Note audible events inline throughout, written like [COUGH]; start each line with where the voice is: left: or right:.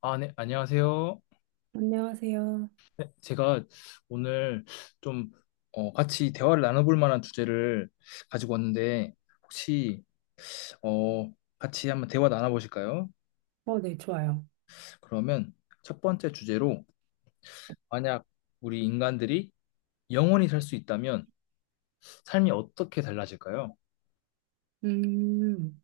left: 아, 네, 안녕하세요.
right: 안녕하세요.
left: 제가 오늘 좀 같이 대화를 나눠볼 만한 주제를 가지고 왔는데, 혹시 어, 같이 한번 대화 나눠보실까요?
right: 네, 좋아요.
left: 그러면 첫 번째 주제로, 만약 우리 인간들이 영원히 살 수 있다면 삶이 어떻게 달라질까요?
right: 음,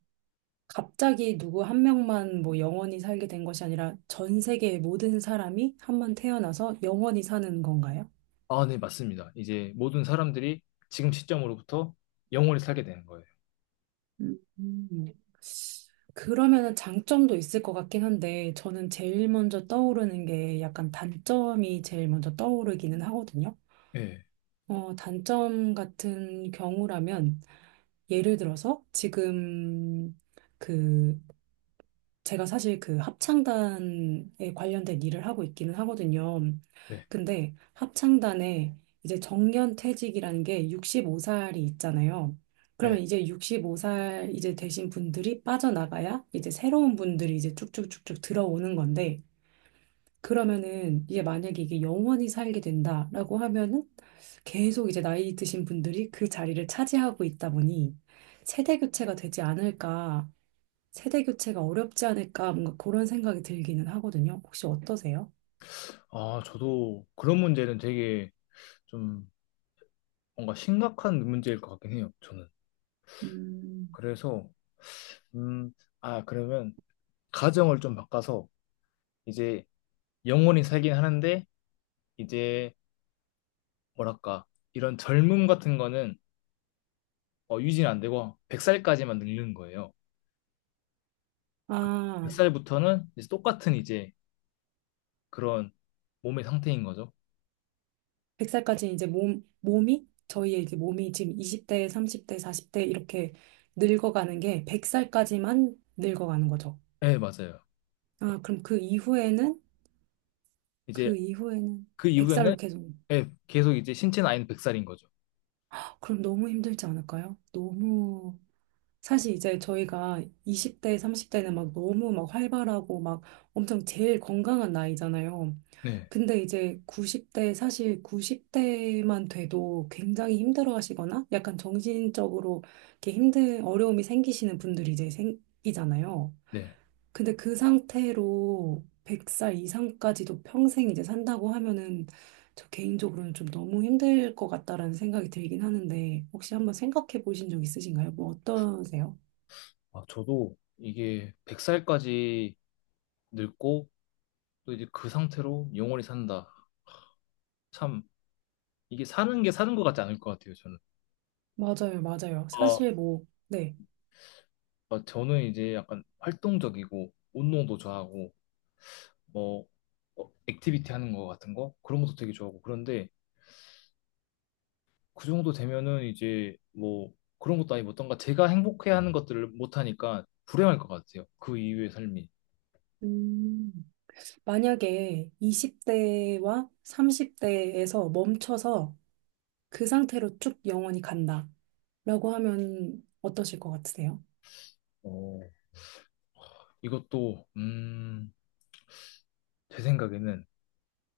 right: 갑자기 누구 한 명만 뭐 영원히 살게 된 것이 아니라 전 세계의 모든 사람이 한번 태어나서 영원히 사는 건가요?
left: 아, 네, 맞습니다. 이제 모든 사람들이 지금 시점으로부터 영원히 살게 되는 거예요.
right: 음, 음. 그러면은 장점도 있을 것 같긴 한데 저는 제일 먼저 떠오르는 게 약간 단점이 제일 먼저 떠오르기는 하거든요.
left: 네,
right: 단점 같은 경우라면 예를 들어서 지금 그 제가 사실 그 합창단에 관련된 일을 하고 있기는 하거든요.
left: 네,
right: 근데 합창단에 이제 정년퇴직이라는 게 65살이 있잖아요. 그러면
left: 네.
right: 이제 65살 이제 되신 분들이 빠져나가야 이제 새로운 분들이 이제 쭉쭉쭉쭉 들어오는 건데 그러면은 이게 만약에 이게 영원히 살게 된다라고 하면은 계속 이제 나이 드신 분들이 그 자리를 차지하고 있다 보니 세대 교체가 되지 않을까 세대 교체가 어렵지 않을까 뭔가 그런 생각이 들기는 하거든요. 혹시 어떠세요?
left: 아, 저도 그런 문제는 되게 좀 뭔가 심각한 문제일 것 같긴 해요, 저는.
right: 음,
left: 그래서, 음, 아, 그러면 가정을 좀 바꿔서 이제 영원히 살긴 하는데, 이제 뭐랄까, 이런 젊음 같은 거는 유지는 안 되고 100살까지만 늙는 거예요.
right: 아,
left: 100살부터는 이제 똑같은 이제 그런 몸의 상태인 거죠.
right: 100살까지 이제 몸이, 저희의 이제 몸이 지금 20대, 30대, 40대 이렇게 늙어가는 게 100살까지만 늙어가는 거죠.
left: 네, 맞아요.
right: 아, 그럼 그 이후에는,
left: 이제
right: 그 이후에는
left: 그
right: 100살로
left: 이후에는,
right: 계속,
left: 네, 계속 이제 신체 나이는 100살인 거죠.
right: 그럼 너무 힘들지 않을까요? 너무 사실 이제 저희가 20대, 30대는 막 너무 막 활발하고 막 엄청 제일 건강한 나이잖아요.
left: 네,
right: 근데 이제 90대, 사실 90대만 돼도 굉장히 힘들어 하시거나 약간 정신적으로 이렇게 힘든 어려움이 생기시는 분들이 이제 생기잖아요.
left: 네.
right: 근데 그 상태로 100살 이상까지도 평생 이제 산다고 하면은 저 개인적으로는 좀 너무 힘들 것 같다라는 생각이 들긴 하는데 혹시 한번 생각해 보신 적 있으신가요? 뭐 어떠세요?
left: 아, 저도 이게 100살까지 늙고 또 이제 그 상태로 영원히 산다. 참 이게 사는 게 사는 것 같지 않을 것 같아요. 저는.
right: 맞아요, 맞아요.
left: 아,
right: 사실 뭐, 네.
left: 아, 저는 이제 약간 활동적이고 운동도 좋아하고 뭐 액티비티 하는 거 같은 거 그런 것도 되게 좋아하고 그런데 그 정도 되면은 이제 뭐 그런 것도 아니고 어떤가 제가 행복해 하는 것들을 못 하니까 불행할 것 같아요. 그 이후의 삶이.
right: 음, 만약에 20대와 30대에서 멈춰서 그 상태로 쭉 영원히 간다. 라고 하면 어떠실 것 같으세요?
left: 어, 이것도 제 생각에는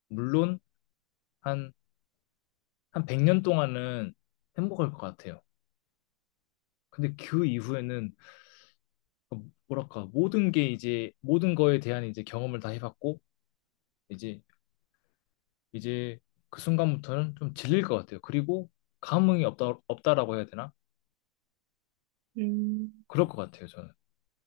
left: 물론 한 한 100년 동안은 행복할 것 같아요. 근데 그 이후에는 뭐랄까 모든 게 이제 모든 거에 대한 이제 경험을 다 해봤고 이제 이제 그 순간부터는 좀 질릴 것 같아요. 그리고 감흥이 없다, 없다라고 해야 되나?
right: 음.
left: 그럴 것 같아요. 저는.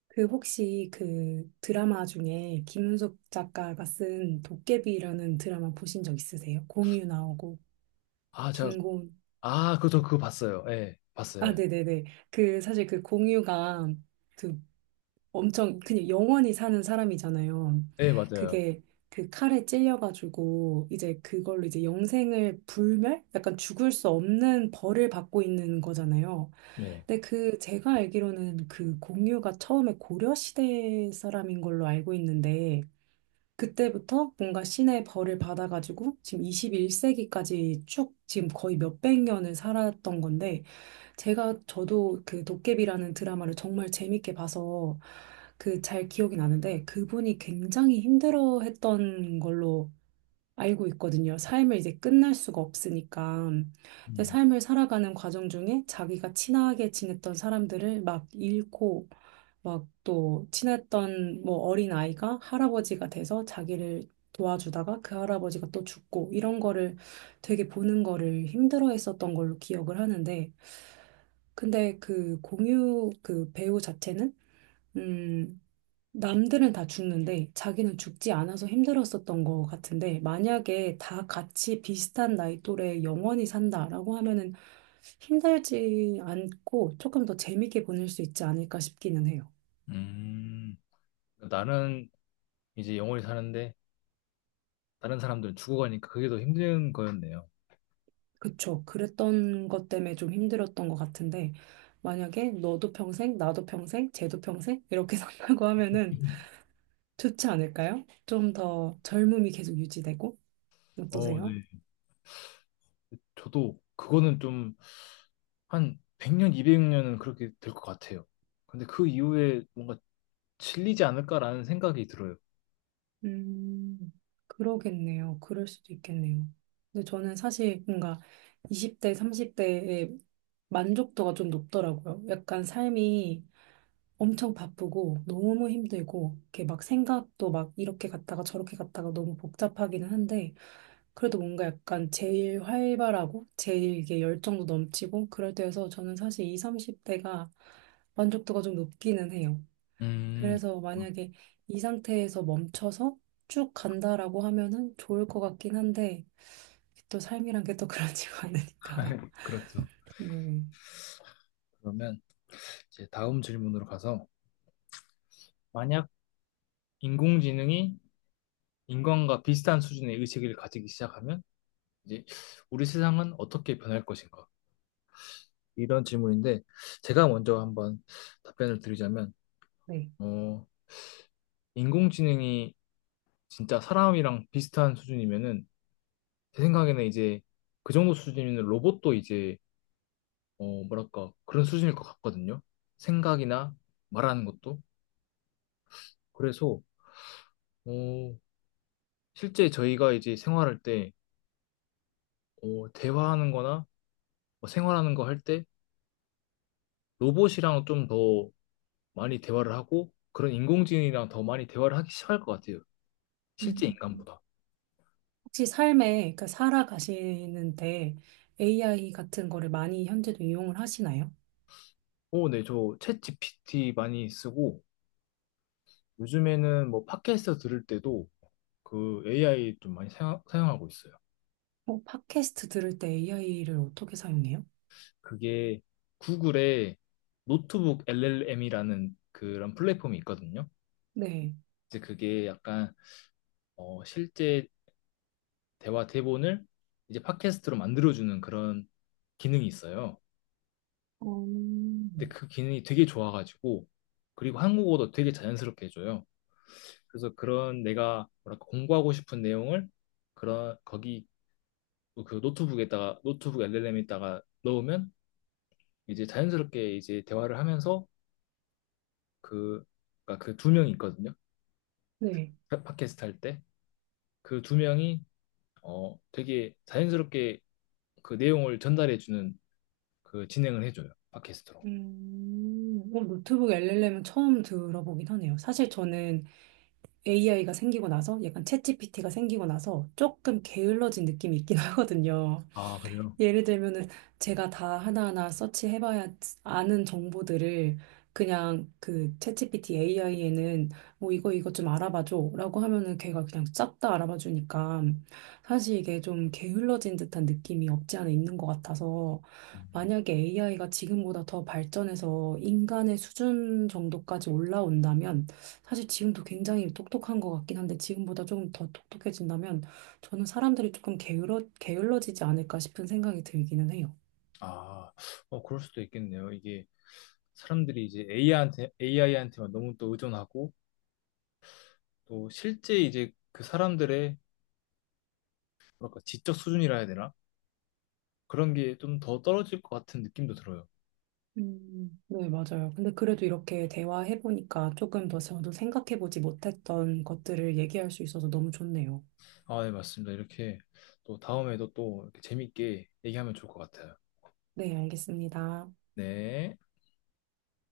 right: 그 혹시 그 드라마 중에 김은숙 작가가 쓴 도깨비라는 드라마 보신 적 있으세요? 공유 나오고
left: 아, 제가,
right: 김고은.
left: 아, 그저 그거 봤어요. 예,
right: 아,
left: 봤어요. 예.
right: 네네네. 그 사실 그 공유가 그 엄청 그냥 영원히 사는 사람이잖아요.
left: 예, 맞아요.
right: 그게 그 칼에 찔려가지고 이제 그걸로 이제 영생을 불멸? 약간 죽을 수 없는 벌을 받고 있는 거잖아요.
left: 네.
right: 근데 그 제가 알기로는 그 공유가 처음에 고려시대 사람인 걸로 알고 있는데 그때부터 뭔가 신의 벌을 받아가지고 지금 21세기까지 쭉 지금 거의 몇백 년을 살았던 건데 제가 저도 그 도깨비라는 드라마를 정말 재밌게 봐서 그 잘 기억이 나는데 그분이 굉장히 힘들어했던 걸로 알고 있거든요. 삶을 이제 끝날 수가 없으니까. 근데
left: 음.
right: 삶을 살아가는 과정 중에 자기가 친하게 지냈던 사람들을 막 잃고 막 또 친했던 뭐 어린 아이가 할아버지가 돼서 자기를 도와주다가 그 할아버지가 또 죽고 이런 거를 되게 보는 거를 힘들어 했었던 걸로 기억을 하는데 근데 그 공유 그 배우 자체는 음 남들은 다 죽는데 자기는 죽지 않아서 힘들었었던 것 같은데 만약에 다 같이 비슷한 나이 또래 영원히 산다라고 하면은 힘들지 않고 조금 더 재밌게 보낼 수 있지 않을까 싶기는 해요.
left: 음. 나는 이제 영원히 사는데 다른 사람들은 죽어가니까 그게 더 힘든 거였네요.
right: 그쵸. 그랬던 것 때문에 좀 힘들었던 것 같은데 만약에 너도 평생, 나도 평생, 쟤도 평생 이렇게 [LAUGHS] 산다고 하면은 좋지 않을까요? 좀 더 젊음이 계속 유지되고 어떠세요?
left: 네. 저도 그거는 좀 한 100년, 200년은 그렇게 될 것 같아요. 근데 그 이후에 뭔가 질리지 않을까라는 생각이 들어요.
right: 음, 그러겠네요. 그럴 수도 있겠네요. 근데 저는 사실 뭔가 20대, 30대의 만족도가 좀 높더라고요. 약간 삶이 엄청 바쁘고 너무 힘들고 이렇게 막 생각도 막 이렇게 갔다가 저렇게 갔다가 너무 복잡하기는 한데 그래도 뭔가 약간 제일 활발하고 제일 이게 열정도 넘치고 그럴 때여서 저는 사실 20, 30대가 만족도가 좀 높기는 해요.
left: 음,
right: 그래서 만약에 이 상태에서 멈춰서 쭉 간다라고 하면은 좋을 것 같긴 한데 또 삶이란 게 또 그렇지가 않으니까.
left: [LAUGHS] 그렇죠.
right: [LAUGHS] 음,
left: 그러면 이제 다음 질문으로 가서 만약 인공지능이 인간과 비슷한 수준의 의식을 가지기 시작하면 이제 우리 세상은 어떻게 변할 것인가? 이런 질문인데 제가 먼저 한번 답변을 드리자면,
right: 네.
left: 어, 인공지능이 진짜 사람이랑 비슷한 수준이면은 제 생각에는 이제 그 정도 수준이면 로봇도 이제 뭐랄까 그런 수준일 것 같거든요. 생각이나 말하는 것도. 그래서 어 실제 저희가 이제 생활할 때 대화하는 거나 뭐 생활하는 거 할 때 로봇이랑 좀 더 많이 대화를 하고 그런 인공지능이랑 더 많이 대화를 하기 시작할 것 같아요.
right: 음.
left: 실제 인간보다.
right: 혹시 삶에 그러니까 살아가시는데 AI 같은 거를 많이 현재도 이용을 하시나요?
left: 네, 저 챗 GPT 많이 쓰고 요즘에는 뭐 팟캐스트 들을 때도 그 AI 좀 많이 사용하고 있어요.
right: 팟캐스트 들을 때 AI를 어떻게 사용해요?
left: 그게 구글의 노트북 LLM이라는 그런 플랫폼이 있거든요.
right: 네.
left: 이제 그게 약간 실제 대화 대본을 이제 팟캐스트로 만들어주는 그런 기능이 있어요. 근데
right: 음.
left: 그 기능이 되게 좋아가지고, 그리고 한국어도 되게 자연스럽게 해줘요. 그래서 그런 내가 뭐랄까 공부하고 싶은 내용을 그런 거기, 그 노트북에다가, 노트북 LLM에다가 넣으면 이제 자연스럽게 이제 대화를 하면서 그, 그러니까 그 두 명이 있거든요.
right: 네.
left: 팟캐스트 할 때 그 두 명이 되게 자연스럽게 그 내용을 전달해 주는 그 진행을 해줘요. 팟캐스트로.
right: 음. 노트북 LLM은 처음 들어보긴 하네요. 사실 저는 AI가 생기고 나서 약간 챗GPT가 생기고 나서 조금 게을러진 느낌이 있긴 [LAUGHS] 하거든요.
left: 아, 그래요?
right: 예를 들면은 제가 다 하나하나 서치해봐야 아는 정보들을 그냥 그 챗GPT AI에는 뭐 이거 이거 좀 알아봐줘라고 하면은 걔가 그냥 싹 다 알아봐주니까 사실 이게 좀 게을러진 듯한 느낌이 없지 않아 있는 것 같아서
left: 음.
right: 만약에 AI가 지금보다 더 발전해서 인간의 수준 정도까지 올라온다면 사실 지금도 굉장히 똑똑한 것 같긴 한데 지금보다 조금 더 똑똑해진다면 저는 사람들이 조금 게을러지지 않을까 싶은 생각이 들기는 해요.
left: 아, 그럴 수도 있겠네요. 이게 사람들이 이제 AI한테, AI한테만 너무 또 의존하고 또 실제 이제 그 사람들의 뭐랄까 지적 수준이라 해야 되나? 그런 게 좀 더 떨어질 것 같은 느낌도 들어요.
right: 네, 맞아요. 근데 그래도 이렇게 대화해보니까 조금 더 저도 생각해보지 못했던 것들을 얘기할 수 있어서 너무 좋네요.
left: 아, 네, 맞습니다. 이렇게 또 다음에도 또 이렇게 재밌게 얘기하면 좋을 것 같아요.
right: 네, 알겠습니다.
left: 네.